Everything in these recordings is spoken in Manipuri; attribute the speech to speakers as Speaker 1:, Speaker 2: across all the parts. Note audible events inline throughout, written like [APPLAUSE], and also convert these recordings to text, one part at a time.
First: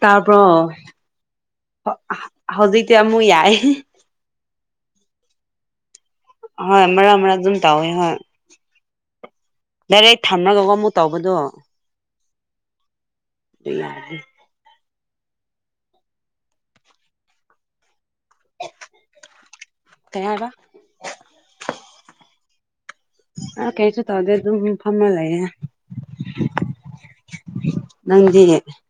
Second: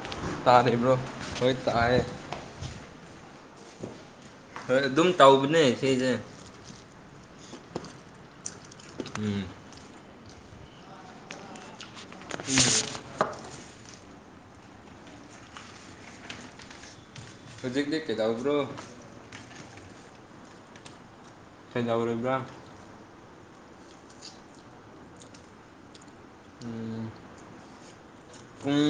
Speaker 1: ꯇꯥ꯭ꯕꯔꯣ
Speaker 2: ꯇꯥꯔꯤꯕ꯭ꯔꯣ ꯍꯣꯏ ꯇꯥꯏꯌꯦ
Speaker 1: ꯍꯧꯖꯤꯛꯇꯤ ꯑꯃꯨꯛ ꯌꯥꯢ
Speaker 2: ꯍꯣꯏ ꯑꯗꯨꯝ ꯇꯧꯕꯅꯦ ꯁꯤꯁꯦ
Speaker 1: ꯍꯣꯏ ꯃꯔꯛ ꯃꯔꯛ ꯑꯗꯨꯝ ꯇꯧꯋꯤ ꯍꯣꯏ
Speaker 2: ꯎꯝ
Speaker 1: ꯗꯥꯏꯔꯦꯛ ꯊꯝꯃꯒ ꯑꯃꯨꯛ ꯇꯧꯕꯗꯣ
Speaker 2: ꯎꯝ
Speaker 1: ꯌꯥꯔ [UNINTELLIGIBLE]
Speaker 2: ꯍꯧꯖꯤꯛꯇꯤ ꯀꯩꯗꯧꯕ꯭ꯔꯣ
Speaker 1: ꯀꯩ ꯍꯥꯏꯕꯥ
Speaker 2: ꯀꯩꯗꯧꯔꯤꯕ꯭ꯔꯥ
Speaker 1: ꯑ ꯀꯩꯁꯨ ꯇꯧꯗꯦ ꯑꯗꯨꯝ ꯐꯝꯃ ꯂꯩꯌꯦ
Speaker 2: ꯎꯝ
Speaker 1: ꯎ [INAUDIBLE] ꯅꯪꯗꯤ
Speaker 2: ꯄꯨꯡ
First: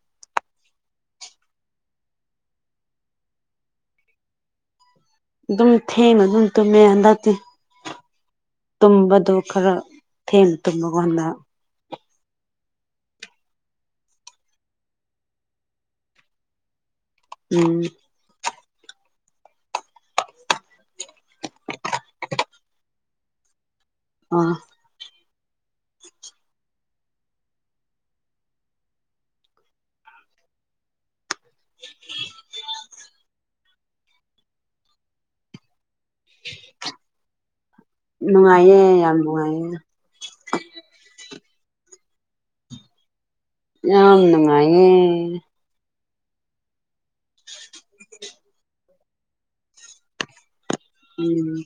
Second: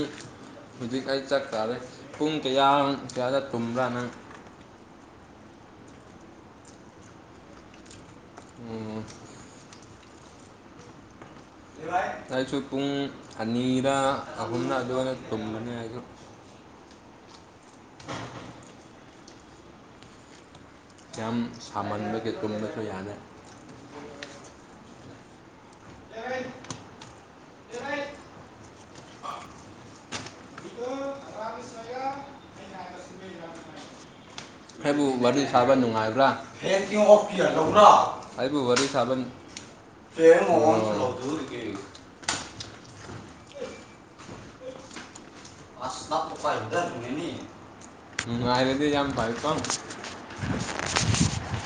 Speaker 2: ꯍꯧꯖꯤꯛ ꯑꯩ ꯆꯥꯛ ꯆꯥꯔꯦ ꯄꯨꯡ ꯀꯌꯥ ꯀꯌꯥꯗ ꯇꯨꯝꯕ꯭ꯔꯥ ꯅꯪ
Speaker 1: ꯑꯗꯨꯝ ꯊꯦꯡꯉꯅ ꯑꯗꯨꯝ ꯇꯨꯝꯃꯦ ꯍꯟꯗꯛꯇꯤ
Speaker 2: ꯎꯝ
Speaker 1: ꯇꯨꯝꯕꯗꯣ ꯈꯔ ꯊꯦꯡꯅ ꯇꯨꯝꯕꯒꯥꯟꯗ
Speaker 2: ꯑꯩꯁꯨ ꯄꯨꯡ ꯑꯅꯤꯔ ꯑꯍꯨꯝꯅ ꯑꯗꯨꯒꯥꯟꯗ ꯇꯨꯝꯕꯅꯦ ꯑꯩꯁꯨ
Speaker 1: ꯎꯝ
Speaker 2: ꯌꯥꯝ ꯁꯥꯃꯟꯕꯒꯤ ꯇꯨꯝꯕꯁꯨ ꯌꯥꯗꯦ
Speaker 1: ꯑꯥ
Speaker 2: ꯍ ꯍꯦ [UNINTELLIGIBLE] [UNINTELLIGIBLE] ꯑꯩꯕꯨ ꯋꯥꯔꯤ ꯁꯥꯕ ꯅꯨꯡꯉꯥꯏꯕ ꯕ꯭ꯔꯥ ꯑꯩꯕꯨ
Speaker 1: ꯅꯨꯡꯉꯥꯏꯌꯦ
Speaker 2: ꯋꯥꯔꯤ ꯁꯕꯥ
Speaker 1: ꯌꯥꯝ ꯅꯨꯡꯉꯥꯏꯌꯦ
Speaker 2: ꯑꯝ [UNINTELLIGIBLE] [UNINTELLIGIBLE]
Speaker 1: ꯌꯥꯝ ꯅꯨꯡꯉꯥꯏꯌꯦ
Speaker 2: [UNINTELLIGIBLE] ꯅꯨꯡꯉꯥꯏꯔꯗꯤ ꯌꯥꯝ ꯐꯩꯀꯣ
Speaker 1: ꯎꯝ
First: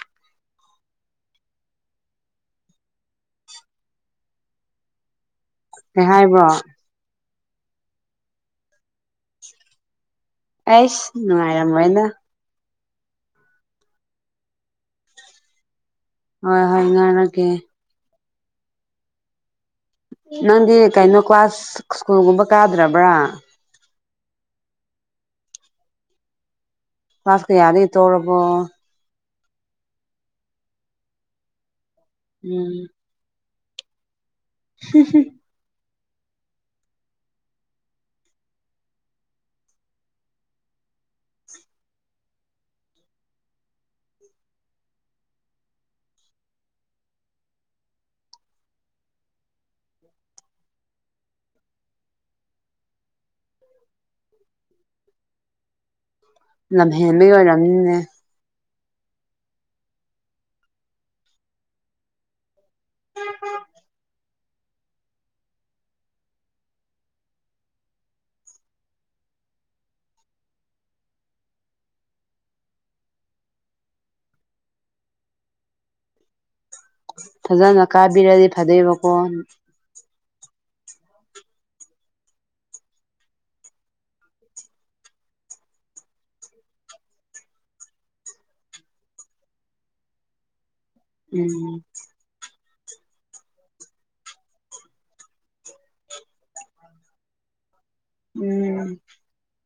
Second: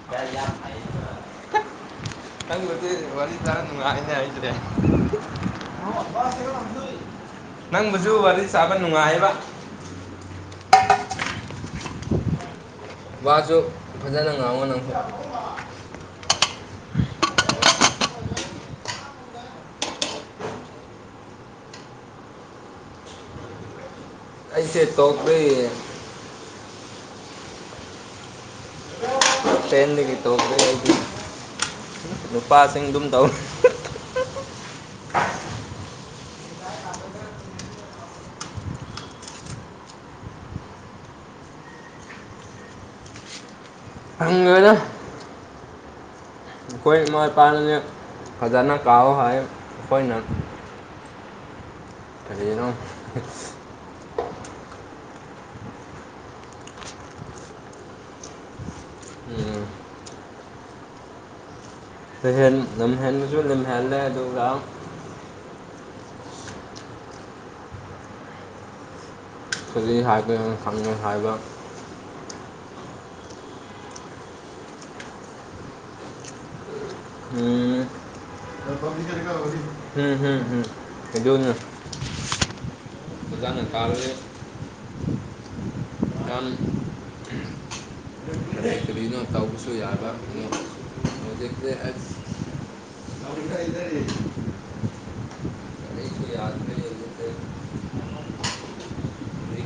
Speaker 2: [UNINTELLIGIBLE] ꯅꯪꯅꯗꯤ ꯋꯥꯔꯤ ꯇꯥꯔ ꯅꯨꯡꯉꯥꯏꯅꯦ [UNINTELLIGIBLE]
Speaker 1: ꯀꯩ ꯍꯥꯏꯕꯥ
Speaker 2: ꯅꯪꯕꯨꯁꯨ ꯋꯥꯔꯤ ꯁꯥꯕ ꯅꯨꯡꯉꯥꯏꯌꯦꯕ
Speaker 1: ꯑꯦꯁ ꯅꯨꯡꯉꯥꯏꯔꯝꯃꯣꯏꯅ
Speaker 2: ꯋꯥꯖꯨ ꯐꯖꯟꯅ ꯉꯥꯡꯉꯣ ꯅꯪꯁꯨ
Speaker 1: ꯍꯣꯏ ꯍꯣꯏ ꯉꯥꯡꯔꯛꯀꯦ ꯅꯪꯗꯤ ꯀꯩꯅꯣ ꯀ꯭ꯂꯥꯁ ꯁ꯭ꯀꯨꯜꯒꯨꯝꯕ ꯀꯥꯗ꯭ꯔꯕ꯭ꯔꯥ
Speaker 2: ꯑꯩꯁꯦ ꯇꯣꯛꯂꯦ
Speaker 1: ꯀ꯭ꯂꯥꯁ ꯀꯌꯥꯗꯩ ꯇꯣꯛꯔꯕ꯭ꯔꯣ
Speaker 2: ꯇꯦꯟꯗꯒꯤ ꯇꯣꯛꯂꯦ ꯑꯩꯗꯤ
Speaker 1: ꯎꯝ
Speaker 2: ꯅꯨꯄꯥꯁꯤꯡ ꯑꯗꯨꯝ ꯇꯧ
Speaker 1: [UNINTELLIGIBLE]
Speaker 2: ꯈꯪꯗ꯭ꯔꯦꯗ ꯑꯈꯣꯏ ꯏꯃꯥ ꯏꯄꯥꯅꯅꯦ ꯐꯖꯟꯅ ꯀꯥꯥꯎꯋꯣ ꯍꯥꯏꯌꯦ ꯈꯣꯏꯅ ꯀꯔꯤꯅꯣ
Speaker 1: ꯂꯝꯍꯦꯟꯕꯩ ꯑꯣꯏꯔꯝꯅꯤꯅꯦ
Speaker 2: ꯎꯝ [UNINTELLIGIBLE] ꯂꯝꯍꯦꯟꯕꯁꯨ ꯂꯝꯍꯦꯜꯂꯦ ꯑꯗꯨꯒ ꯀꯔꯤ ꯍꯥꯏꯕꯅꯣ ꯈꯪꯗꯦ ꯍꯥꯏꯕ ꯎꯝ [UNINTELLIGIBLE]
Speaker 1: ꯐꯖꯅ ꯀꯥꯕꯤꯔꯗꯤ ꯐꯗꯣꯏꯕꯀꯣ
Speaker 2: ꯍꯨꯝ ꯍꯨꯝ ꯍꯨꯝ ꯑꯗꯨꯅꯦ ꯑꯣꯖꯥꯅ ꯇꯥꯕꯗꯤ ꯌꯥꯝ ꯀꯔꯤ ꯀꯔꯤꯅꯣ ꯇꯧꯕꯁꯨ ꯌꯥꯕ ꯍꯧꯖꯤꯛꯁꯦ
Speaker 1: ꯎꯝ
Speaker 2: ꯑꯁ [INAUDIBLE]
Speaker 1: ꯎꯝ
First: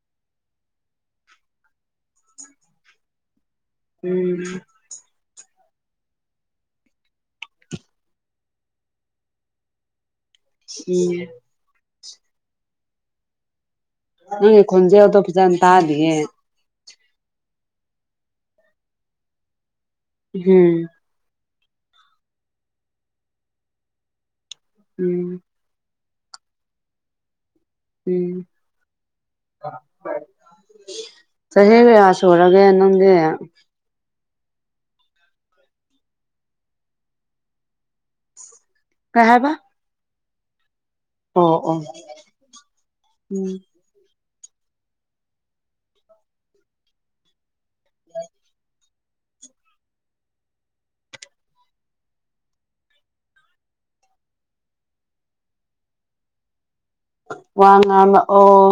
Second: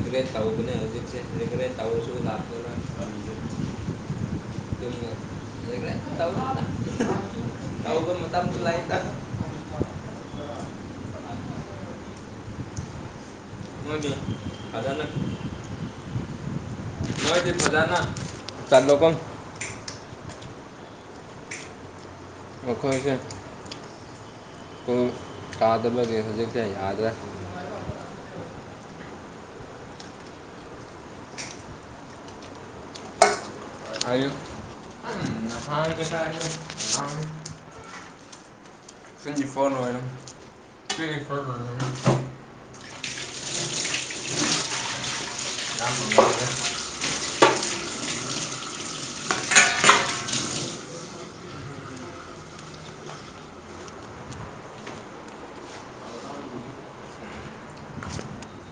Speaker 2: ꯔꯤꯒ꯭ꯔꯦꯠ ꯇꯧꯕꯅꯦ ꯍꯧꯖꯤꯛꯁꯦ ꯔꯤꯒ꯭ꯔꯦꯠ ꯇꯧꯔꯁꯨ [UNINTELLIGIBLE]
Speaker 1: ꯎꯝ
Speaker 2: [UNINTELLIGIBLE]
Speaker 1: ꯎꯝ
Speaker 2: ꯃꯣꯏꯗꯤ
Speaker 1: ꯅꯪꯒꯤ
Speaker 2: ꯐꯖꯅ
Speaker 1: ꯈꯣꯟꯖꯦꯜꯗꯣ ꯐꯖꯟ ꯇꯥꯗꯤꯌꯦ
Speaker 2: ꯅꯣꯏꯗꯤ ꯐꯖꯟꯅ ꯇꯝꯃꯣꯀꯣ
Speaker 1: ꯎꯝ
Speaker 2: ꯅꯈꯣꯏꯖꯦ
Speaker 1: ꯎꯝ
Speaker 2: ꯀꯥꯗꯕꯒꯤ ꯍꯧꯖꯤꯛꯁꯦ ꯌꯥꯗ꯭ꯔꯦ
Speaker 1: ꯎꯝ ꯆꯍꯤ ꯀꯌꯥ ꯁꯨꯔꯒꯦ ꯅꯪꯒꯤ
Speaker 2: [UNINTELLIGIBLE]
Speaker 1: ꯀꯩ
Speaker 2: ꯅꯪ
Speaker 1: ꯍꯥꯏꯕ
Speaker 2: ꯗꯤꯐꯣ ꯂꯣꯏꯔꯝ
Speaker 1: ꯑꯣ ꯑꯣ ꯎꯝ
Speaker 2: [UNINTELLIGIBLE] [UNINTELLIGIBLE]
Speaker 1: [INAUDIBLE] ꯋꯥ ꯉꯥꯡꯔꯛꯑꯣ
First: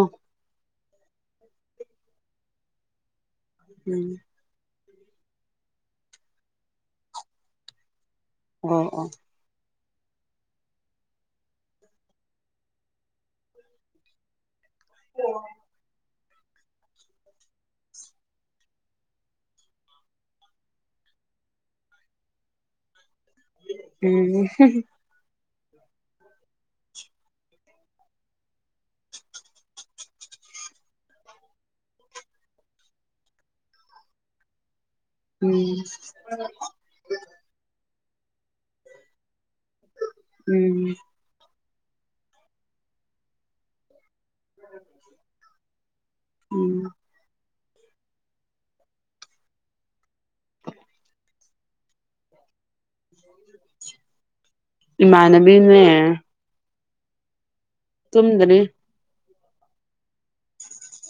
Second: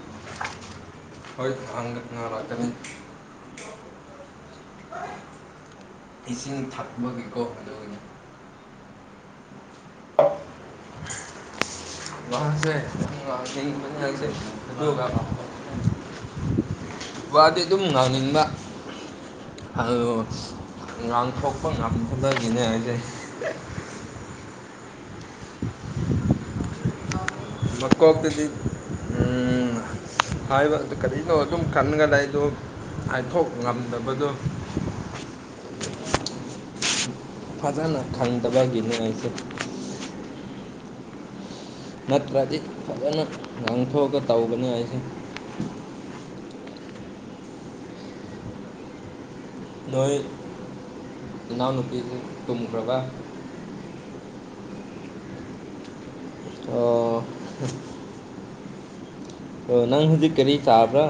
Speaker 2: ꯍꯣꯏ ꯐꯪ ꯉꯥꯡꯔꯛꯀꯅꯤ
Speaker 1: ꯎꯝ
Speaker 2: ꯏꯁꯤꯡ ꯊꯛꯄꯒꯤꯀꯣ
Speaker 1: ꯑꯣ ꯑꯣ
Speaker 2: ꯋꯥꯁꯦ [UNINTELLIGIBLE] ꯋꯥꯗꯤ ꯑꯗꯨꯝ ꯉꯥꯡꯅꯤꯡꯕ ꯍꯜꯂꯣ ꯉꯥꯡꯊꯣꯛꯄ ꯉꯝꯗꯕꯒꯤꯅꯦ ꯍꯥꯏꯁꯦ
Speaker 1: ꯎꯝ
Speaker 2: ꯃꯀꯣꯛꯇꯗꯤ ꯎꯝ ꯍꯥꯏꯕ ꯑꯗꯨ ꯀꯔꯤꯅꯣ ꯑꯗꯨꯝ ꯀꯟꯂꯒ ꯂꯩꯗꯣ ꯍꯥꯏꯊꯣꯛ ꯉꯝꯗꯕꯗꯣ
Speaker 1: ꯎꯝ [UNINTELLIGIBLE]
Speaker 2: ꯐꯖꯅꯥ ꯈꯪꯗꯕꯒꯤꯅꯤ ꯑꯩꯁꯦ
Speaker 1: ꯎꯝ
Speaker 2: ꯅꯠꯇ꯭ꯔꯗꯤ ꯐꯖꯅꯥ ꯉꯥꯡꯊꯣꯛꯑꯒ ꯇꯧꯒꯅꯤ ꯑꯩꯁꯦ
Speaker 1: ꯎꯝ
Speaker 2: ꯅꯣꯏ ꯏꯅꯥꯎꯅꯨꯄꯤꯗꯤ ꯇꯨꯝꯈ꯭ꯔꯕꯥ
Speaker 1: ꯏꯃꯥꯟꯅꯕꯤꯅꯦ ꯇꯨꯝꯗꯔꯤ
Speaker 2: ꯑꯣ ꯅꯪ ꯍꯧꯖꯤꯛ ꯀꯔꯤ ꯆꯥꯕ꯭ꯔꯥ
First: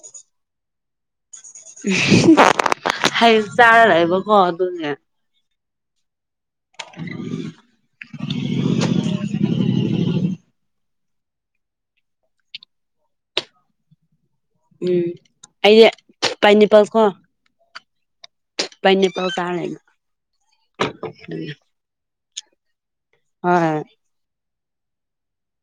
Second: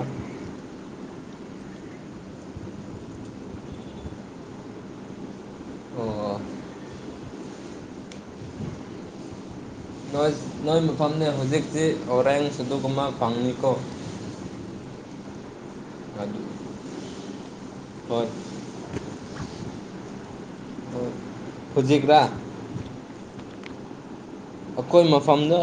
Speaker 1: ꯍꯩ ꯆꯥꯔ ꯂꯩꯕꯀꯣ ꯑꯗꯨꯒꯤ
Speaker 2: ꯑꯣ
Speaker 1: [UNINTELLIGIBLE]
Speaker 2: ꯅꯣꯏ ꯃꯐꯝꯗꯤ ꯍꯧꯖꯤꯛꯇꯤ ꯑꯣꯔꯦꯟꯁ ꯑꯗꯨꯝꯃꯥ ꯐꯪꯅꯤꯀꯣ
Speaker 1: ꯎꯝ ꯑꯩꯗꯤ
Speaker 2: ꯑꯗꯨ
Speaker 1: ꯄꯥꯏꯅꯦꯄꯜ꯭ꯁ ꯀꯣ
Speaker 2: ꯍꯣꯏ
Speaker 1: ꯄꯥꯏꯅꯦꯄꯜ꯭ꯁ ꯆꯥꯔ ꯂꯩꯅꯤ ꯑꯗꯨꯒꯤ
Speaker 2: ꯍꯨꯖꯤꯛꯔꯥ
Speaker 1: ꯍꯣꯏ
Speaker 2: ꯑꯩꯈꯣꯏ ꯃꯐꯝꯗ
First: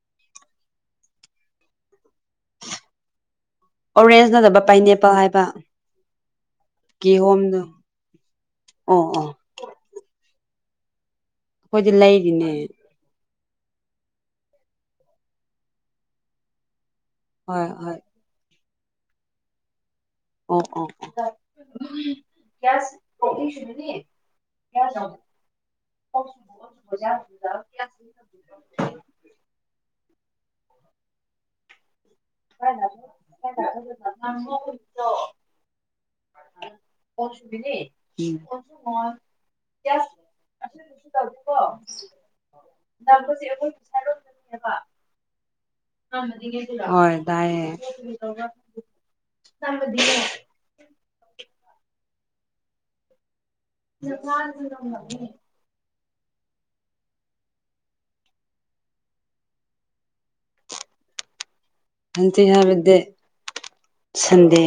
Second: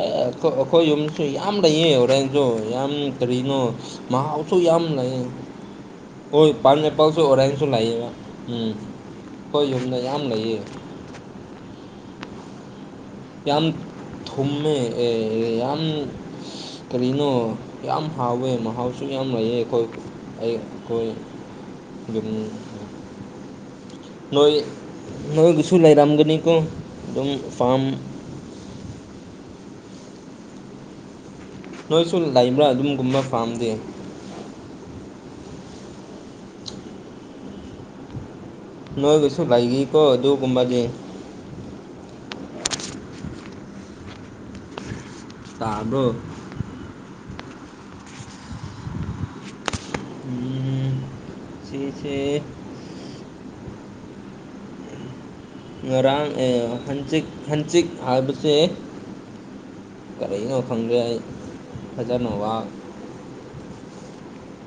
Speaker 2: ꯑꯩꯈꯣꯏ ꯌꯨꯝꯁꯨ ꯌꯥꯝ ꯂꯩꯌ ꯍꯣꯔꯦꯟ ꯗꯣ ꯌꯥꯝ ꯀꯔꯤꯅꯣ
Speaker 1: ꯑꯣꯔꯦꯟꯖ
Speaker 2: ꯃꯍꯥꯎꯁꯨ
Speaker 1: ꯅꯠꯇꯕ
Speaker 2: ꯌꯥꯝ
Speaker 1: ꯄꯥꯏꯅꯦꯄꯜ
Speaker 2: ꯂꯩꯌ‌ꯦ
Speaker 1: ꯍꯥꯏꯕ
Speaker 2: ꯍꯣꯏ ꯄꯥꯏꯅꯦꯄꯜꯁꯨ
Speaker 1: ꯀꯤꯍꯣꯝꯗꯣ
Speaker 2: ꯑꯣꯔꯦꯟꯖꯁꯨ ꯂꯩꯌꯦꯕ ꯎꯝ
Speaker 1: ꯑꯣ ꯑꯣ
Speaker 2: ꯈꯣꯏ ꯌꯨꯝꯗ ꯌꯥꯝ ꯂꯩꯌꯦ
Speaker 1: ꯑꯈꯣꯏꯗꯤ ꯂꯩꯔꯤꯅꯦ
Speaker 2: ꯌꯥꯝ ꯊꯨꯝꯃꯦ ꯑꯦ ꯌꯥꯝ ꯀꯔꯤꯅꯣ
Speaker 1: ꯍꯣꯏ ꯍꯣꯏ
Speaker 2: ꯌꯥꯝ ꯍꯥꯎꯋꯦ ꯃꯍꯥꯎꯁꯨ ꯌꯥꯝ ꯂꯩꯌꯦ ꯑꯈꯣꯏ
Speaker 1: ꯑꯣ
Speaker 2: ꯌꯨꯝ
Speaker 1: ꯑꯣ ꯑꯣ
Speaker 2: ꯅꯣꯏ ꯅꯣꯏꯒꯤꯁꯨ ꯂꯩꯥꯏꯔꯝꯒꯅꯤꯀꯣ ꯑꯗꯨꯝ ꯐꯥꯝ ꯅꯣꯏꯁꯨ ꯂꯩꯕ꯭ꯔꯥ ꯑꯗꯨꯝꯒꯨꯝꯕ ꯐꯥꯝꯗꯤ
Speaker 1: [UNINTELLIGIBLE]
Speaker 2: ꯅꯣꯏꯒꯤꯁꯨ ꯂꯩꯥꯔꯤꯀꯣ ꯑꯗꯨꯒꯨꯝꯕꯗꯤ
Speaker 1: [UNINTELLIGIBLE]
Speaker 2: ꯇꯥꯕ꯭ꯔꯣ
Speaker 1: ꯍꯣꯏ ꯇꯥꯏꯌꯦ
Speaker 2: ꯎꯝ ꯁꯤꯁꯦ
Speaker 1: [UNINTELLIGIBLE]
Speaker 2: ꯉꯔꯥꯡ ꯑꯦ ꯍꯟꯆꯤꯛ ꯍꯟꯆꯤꯛ ꯍꯥꯏꯕꯁꯦ ꯀꯥꯔꯤꯅꯣ ꯈꯪꯗ꯭ꯔꯦ ꯑꯩ ꯐꯖꯅ
Speaker 1: ꯍꯪꯖꯤꯠ
Speaker 2: ꯋꯥ
Speaker 1: ꯍꯥꯏꯕꯗꯤ ꯁꯟꯗꯦ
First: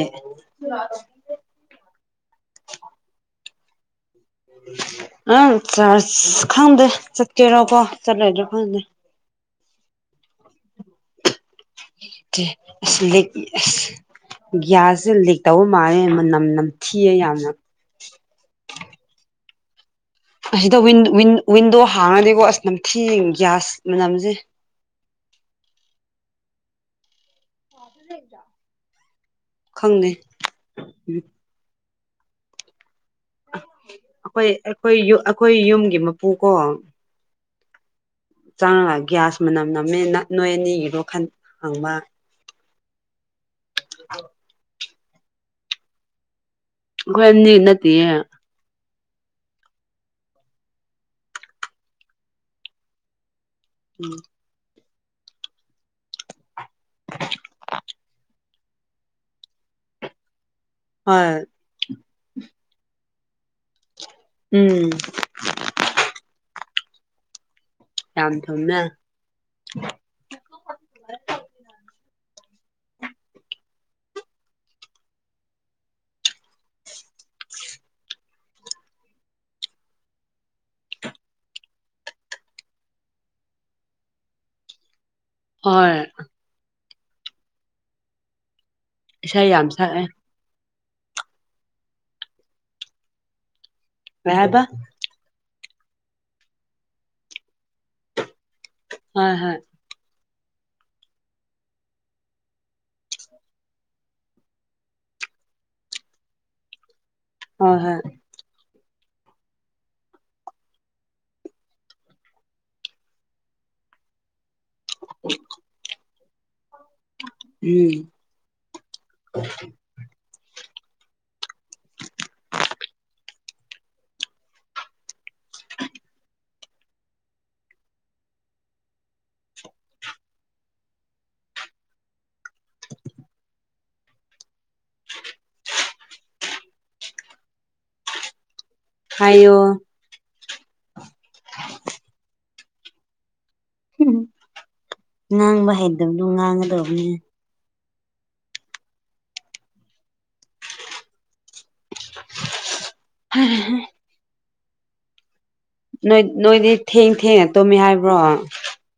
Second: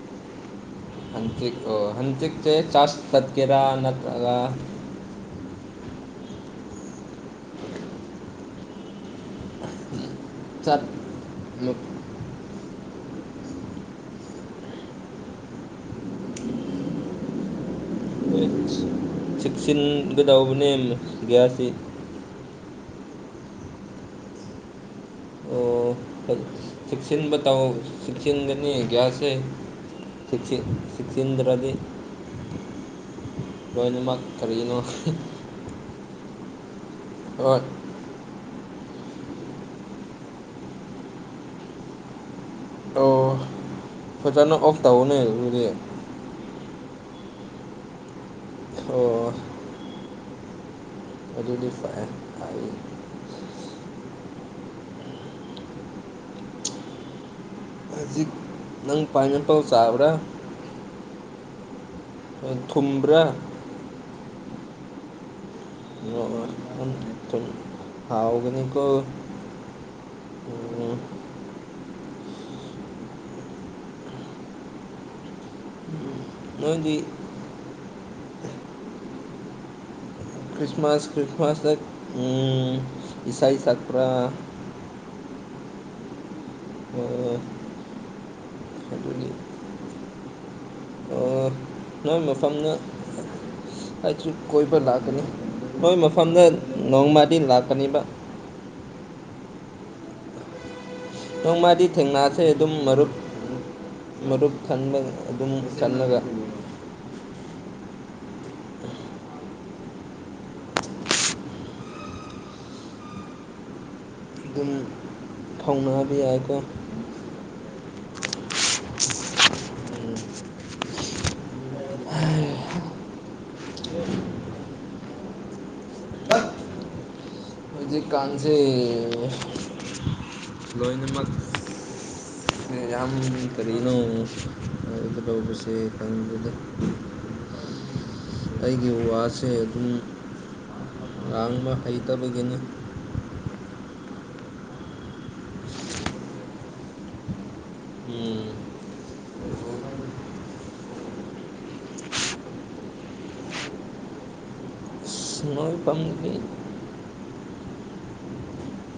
Speaker 2: ꯍꯟꯆꯤꯛ ꯑꯣ ꯍꯟꯆꯤꯛꯆꯦ ꯆꯥꯁ ꯆꯠꯀꯦꯔꯥ ꯅꯠꯇ꯭ꯔꯒ
Speaker 1: ꯑꯪ ꯆꯥꯔ꯭ꯁ ꯈꯪꯗꯦ ꯆꯠꯀꯦꯔꯥꯀꯣ ꯆꯠꯂꯣꯏꯗ꯭ꯔ ꯈꯪꯗꯦ
Speaker 2: ꯆꯠ
Speaker 1: [UNINTELLIGIBLE] ꯒ꯭ꯌꯥꯁꯁꯦ ꯂꯤꯛ ꯇꯧꯕ ꯃꯥꯜꯂꯦ ꯃꯅꯝ ꯅꯝꯊꯤꯌꯦ ꯌꯥꯝꯅ
Speaker 2: ꯆꯦꯛꯁꯤꯟꯒꯗꯥꯎꯕꯅꯦ
Speaker 1: ꯑꯁꯤꯗ ꯋꯤꯟ ꯋꯤꯟ
Speaker 2: ꯒ꯭ꯌꯥꯁꯇꯤ
Speaker 1: ꯋꯤꯟꯗꯣ ꯍꯥꯡꯉꯗꯤꯀꯣ ꯑꯁ ꯅꯝꯊꯤ ꯒ꯭ꯌꯥꯁ ꯃꯅꯝꯁꯦ
Speaker 2: ꯑꯣ ꯆꯦꯛꯁꯤꯟꯕ ꯇꯥꯑꯣ ꯁꯤꯁꯤꯒꯥꯅꯤ ꯒ꯭ꯁꯦ
Speaker 1: ꯈꯪꯗꯦ
Speaker 2: ꯁꯤꯁꯤ ꯁꯤꯁꯤꯆꯗ꯭ꯔꯗꯤ
Speaker 1: ꯑꯩꯈꯣꯏ
Speaker 2: ꯀꯔꯤꯅꯣ
Speaker 1: ꯑꯩꯈꯣꯏ ꯑꯩꯈꯣꯏ ꯌꯨꯝꯒꯤ ꯃꯄꯨ ꯀꯣ
Speaker 2: ꯑꯣ
Speaker 1: ꯆꯪꯉꯒ ꯒ꯭ꯌꯥꯁ ꯃꯅꯝ ꯅꯝꯃꯦ ꯅꯣꯏ ꯑꯅꯤꯒꯤꯔꯣ ꯈ ꯍꯪꯕ
Speaker 2: ꯑꯣ
Speaker 1: [UNINTELLIGIBLE]
Speaker 2: ꯐꯖꯥꯅ ꯑꯣꯐ ꯇꯑꯣꯅꯦ [UNINTELLIGIBLE]
Speaker 1: ꯑꯩꯈꫭꯏ ꯑꯅꯤꯒꯤ ꯟꯇꯦ
Speaker 2: ꯑꯣ ꯑꯗꯨꯗꯤ ꯐꯥꯏꯟ ꯍꯥꯏ
Speaker 1: ꯎꯝ
Speaker 2: ꯍꯧꯖꯤꯛ ꯅꯪ ꯄꯤꯅꯦꯥꯞꯞꯂꯦ ꯆꯥꯕ꯭ꯔꯥ
Speaker 1: ꯍꯣꯏ
Speaker 2: ꯊꯨꯝꯕ꯭ꯔꯥ
Speaker 1: ꯎꯝ
Speaker 2: ꯑꯗꯨꯒ ꯑꯗꯨꯝ ꯑꯗꯨꯨꯝ [UNINTELLIGIBLE]
Speaker 1: ꯌꯥꯝꯝ ꯊꯨꯃꯦ
Speaker 2: ꯅꯣꯏꯗꯤ ꯈ꯭ꯔꯤꯁꯃꯥꯁ ꯈ꯭ꯔꯤꯁꯃꯥꯁꯗ ꯎꯟ ꯑꯦꯁꯩ ꯁꯛꯄꯔꯥ
Speaker 1: ꯍꯣꯏ
Speaker 2: [UNINTELLIGIBLE] ꯑꯗꯨ
Speaker 1: ꯏꯁꯩꯥ ꯌꯥꯝ ꯁꯛꯑꯦ
Speaker 2: ꯑꯣ ꯅꯣꯏ ꯃꯐꯝꯅ ꯑꯩꯁꯨ
Speaker 1: ꯀꯩ ꯍꯥꯏꯕ
Speaker 2: ꯀꯣꯏꯕ ꯂꯥꯛꯀꯅꯤ ꯅꯣꯏ ꯃꯐꯝꯗ ꯅꯣꯡꯃꯗꯤ ꯂꯥꯛꯀꯅꯤꯕ
Speaker 1: ꯍꯣꯏ ꯍꯣꯏ
Speaker 2: ꯅꯣꯡꯃꯗꯤ ꯊꯦꯡꯅꯥꯁꯦ ꯑꯗꯨꯝ ꯃꯔꯨꯞ ꯃꯔꯨꯞ ꯈꯟꯕ ꯑꯗꯨꯝ ꯈꯜꯂꯒ
Speaker 1: ꯍꯣꯏ ꯍꯣꯏ
Speaker 2: ꯄꯨꯜ ꯐꯧꯅꯥꯕ ꯌꯥꯏꯑꯀꯣ
Speaker 1: ꯎꯝ
Speaker 2: ꯑꯍꯥ ꯍꯩꯍꯥ
Speaker 1: [INAUDIBLE]
Speaker 2: ꯍꯧꯖꯤꯛꯀꯥꯟꯁꯤ ꯂꯣꯏꯅꯃꯛ ꯀꯔꯤ ꯌꯥꯝ ꯀꯔꯤꯅꯣ ꯍꯥꯏꯒꯗꯧ ꯕꯁꯦ ꯈꯪꯗꯔꯦꯗꯥ ꯑꯩꯒꯤ ꯋꯥꯁꯦ
Speaker 1: ꯍꯥꯏꯌꯣ
Speaker 2: ꯑꯗꯨꯝ ꯉꯥꯡꯕ ꯍꯩꯇꯕꯒꯤꯅꯤ
Speaker 1: ꯎꯝ ꯉꯥꯡꯕ ꯍꯥꯏꯩꯗꯕꯗꯨ ꯉꯥꯡꯒꯗꯕꯅꯦ ꯍ [UNINTELLIGIBLE]
Speaker 2: ꯁꯨꯃꯥꯏ [UNINTELLIGIBLE]
Speaker 1: ꯅꯣꯏ ꯅꯣꯏꯗꯤ ꯊꯦꯡ ꯊꯦꯡꯅ ꯇꯨꯝꯃꯤ ꯍꯥꯏꯕ꯭ꯔꯣ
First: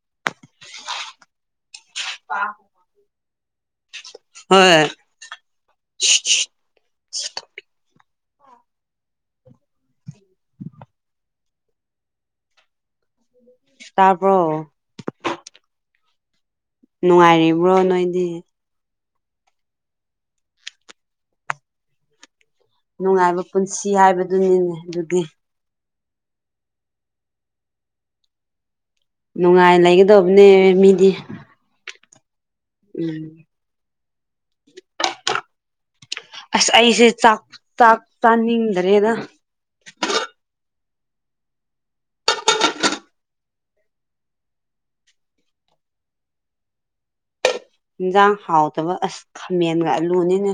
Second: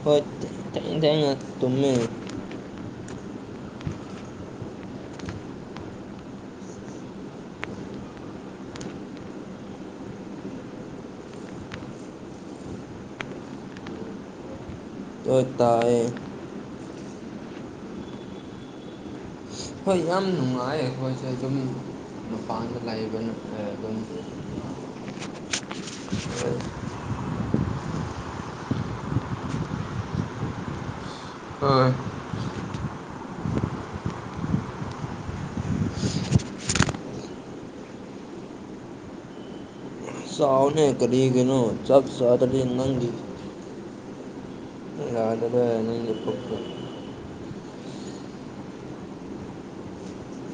Speaker 2: ꯍꯣꯏ ꯊꯦꯟ ꯊꯪꯟ ꯇꯨꯝꯃꯤ
Speaker 1: ꯄꯥ [UNINTELLIGIBLE] ꯍꯣꯏ [INAUDIBLE] ꯇꯥꯕ꯭ꯔꯣ
Speaker 2: ꯑꯣꯏ ꯇꯌꯦ
Speaker 1: ꯅꯨꯡꯉꯥꯏꯔꯤꯕ꯭ꯔꯣ ꯅꯣꯏꯗꯤ
Speaker 2: ꯍꯣꯏ ꯌꯥꯝ ꯅꯨꯡꯉꯥꯏ ꯑꯩꯈꯣꯏꯁꯦ ꯆꯨꯝꯃꯤ [UNINTELLIGIBLE] ꯃꯄꯥꯟꯗ ꯂꯕ
Speaker 1: ꯅꯨꯡꯉꯥꯏꯕ
Speaker 2: [UNINTELLIGIBLE]
Speaker 1: ꯄꯨꯟꯁꯤ
Speaker 2: ꯑꯗꯨꯝ
Speaker 1: ꯍꯥꯏꯕꯗꯨꯅꯤꯅꯦ ꯑꯗꯨꯗꯤ
Speaker 2: [UNINTELLIGIBLE]
Speaker 1: ꯅꯨꯡꯉꯥꯏ ꯂꯩꯒꯗꯧꯕꯅꯦ ꯃꯤꯗꯤ
Speaker 2: ꯍꯣꯢ
Speaker 1: [INAUDIBLE] ꯑꯁ ꯑꯩꯁꯦ ꯆꯥꯛ ꯆꯥꯛ ꯆꯥꯅꯤꯡꯗ꯭ꯔꯦꯗ
Speaker 2: ꯆꯥꯎꯅꯦ ꯀꯔꯤꯒꯤꯅꯣ ꯆꯛ ꯆꯗ [UNINTELLIGIBLE] ꯅꯪꯒꯤ [UNINTELLIGIBLE]
Speaker 1: ꯏꯟꯖꯥꯡ ꯍꯥꯎꯇꯕ ꯑꯁ ꯈꯥꯃꯦꯟꯒ ꯑꯂꯨꯅꯤꯅꯦ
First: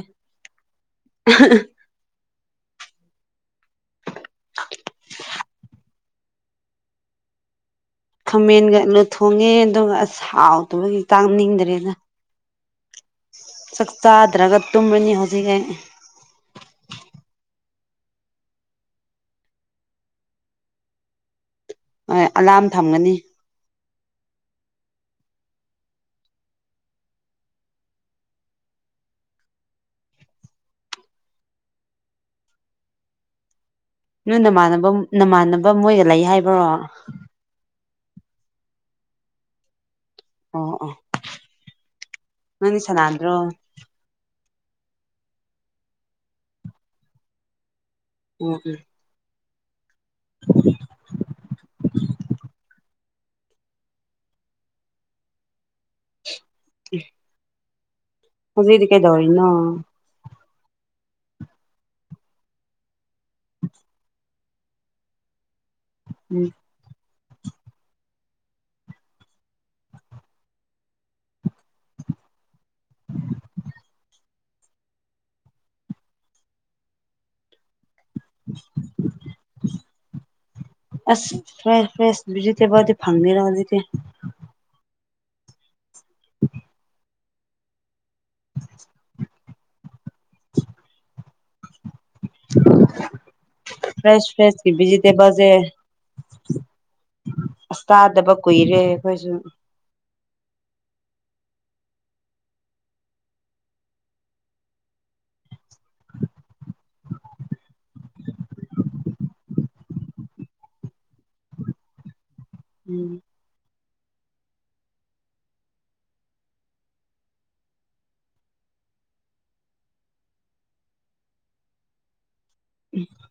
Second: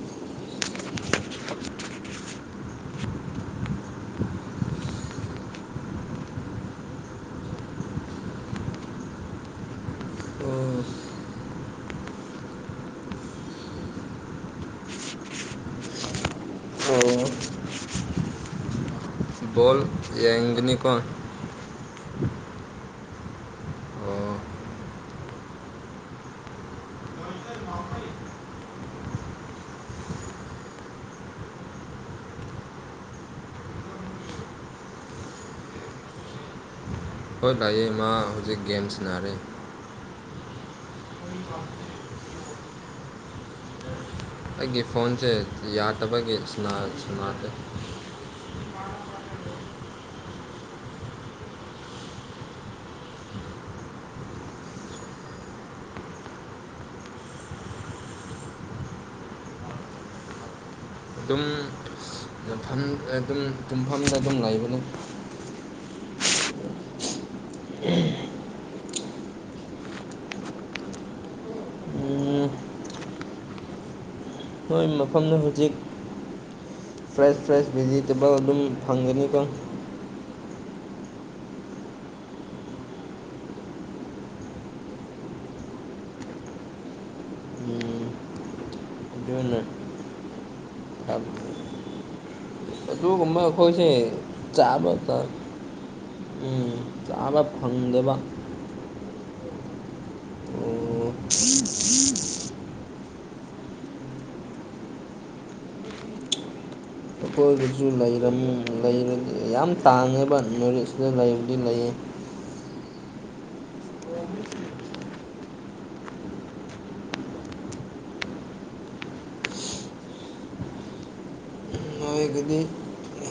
Speaker 1: [INAUDIBLE] ꯈꯥꯃꯦꯟꯒ ꯑꯂꯨ ꯊꯣꯡꯉꯦ ꯑꯗꯨꯒ ꯑꯁ ꯍꯥꯎꯇꯕꯒꯤ ꯆꯥꯅꯤꯡꯗ꯭ꯔꯦꯗ ꯆꯥꯛ ꯆꯥꯗ꯭ꯔꯒ ꯇꯨꯝꯃꯅꯤ ꯍꯧꯖꯤꯛ ꯑꯩ
Speaker 2: ꯑꯣ ꯕꯣꯜ ꯌꯦꯡꯒꯅꯤꯀꯣ
Speaker 1: ꯍꯣꯏ ꯑꯂꯥꯝ ꯊꯝꯒꯅꯤ
Speaker 2: ꯑꯣ
Speaker 1: ꯅꯣꯏ ꯅꯃꯥꯟꯅꯕ ꯅꯃꯥꯟꯅꯕ ꯃꯣꯏ ꯂꯩ ꯍꯥꯏꯕ꯭ꯔꯣ
Speaker 2: ꯍꯣꯏ ꯂꯩꯌꯦ ꯃꯥꯥ ꯍꯧꯖꯤꯛ ꯒꯦꯝ ꯁꯟꯅꯔꯤ
Speaker 1: ꯑꯣ ꯑꯣ ꯅꯪꯗꯤ ꯁꯟꯅꯥꯗ꯭ꯔꯣ
Speaker 2: ꯑꯩꯒꯤ ꯐꯣꯟꯁꯦ ꯌꯥꯗꯕꯒꯤ ꯁꯅ ꯁꯟꯅꯥꯗꯦ
Speaker 1: [INAUDIBLE] [INAUDIBLE] [INAUDIBLE] ꯍꯧꯖꯤꯛꯇꯤ ꯀꯩꯗꯧꯔꯤꯅꯣ
Speaker 2: ꯑꯗꯨꯝ ꯑꯗꯨꯝ ꯑꯗꯨꯝ ꯇꯨꯝꯐꯥꯝꯗ ꯑꯗꯨꯝ ꯂꯩꯕꯅꯦ
Speaker 1: ꯎꯝ
Speaker 2: [INAUDIBLE] ꯎꯝ ꯅꯣꯏ ꯃꯐꯝꯗ ꯍꯧꯖꯤꯛ ꯐ꯭ꯔꯦꯁ ꯐ꯭ꯔꯦꯁ ꯚꯤꯖꯤꯠ ꯇꯦꯕꯜ ꯑꯗꯨꯝ ꯐꯪꯒꯅꯤꯀꯣ
Speaker 1: ꯑꯁ ꯐ꯭ꯔꯦꯁ ꯐ꯭ꯔꯦꯁ ꯚꯤꯖꯤꯇꯦꯕꯜꯗꯤ ꯐꯪꯗꯦꯗ ꯍꯧꯖꯤꯛꯇꯤ
Speaker 2: ꯎꯝ
Speaker 1: [INAUDIBLE]
Speaker 2: [INAUDIBLE]
Speaker 1: [INAUDIBLE]
Speaker 2: ꯑꯗꯨꯒꯨꯝꯕ ꯑꯩꯈꯣꯢꯁꯦ
Speaker 1: ꯐ꯭ꯔꯦꯁ ꯐ꯭ꯔꯦꯁꯀꯤ
Speaker 2: ꯆꯕꯇ
Speaker 1: ꯚꯤꯖꯤꯇꯦꯕꯜꯁꯦ
Speaker 2: ꯎꯝ ꯆꯥꯕ
Speaker 1: ꯑꯁ
Speaker 2: ꯐꯪꯗꯕ
Speaker 1: ꯆꯥꯗꯕ ꯀꯨꯏꯔꯦ ꯑꯩꯈꯣꯏꯁꯨ
Speaker 2: [INAUDIBLE] ꯑꯩꯈꯣꯏꯗꯁꯨ ꯂꯩꯔꯝꯃꯤ ꯂꯩ ꯌꯥꯝ ꯇꯥꯡꯉꯦꯕ ꯅꯣꯔꯠ ꯏꯁꯇ ꯂꯩꯕꯨꯗꯤ ꯂꯩꯌꯦ
Speaker 1: ꯎꯝ
Speaker 2: [INAUDIBLE] ꯅꯣꯢꯒꯤꯗꯤ
Speaker 1: [INAUDIBLE]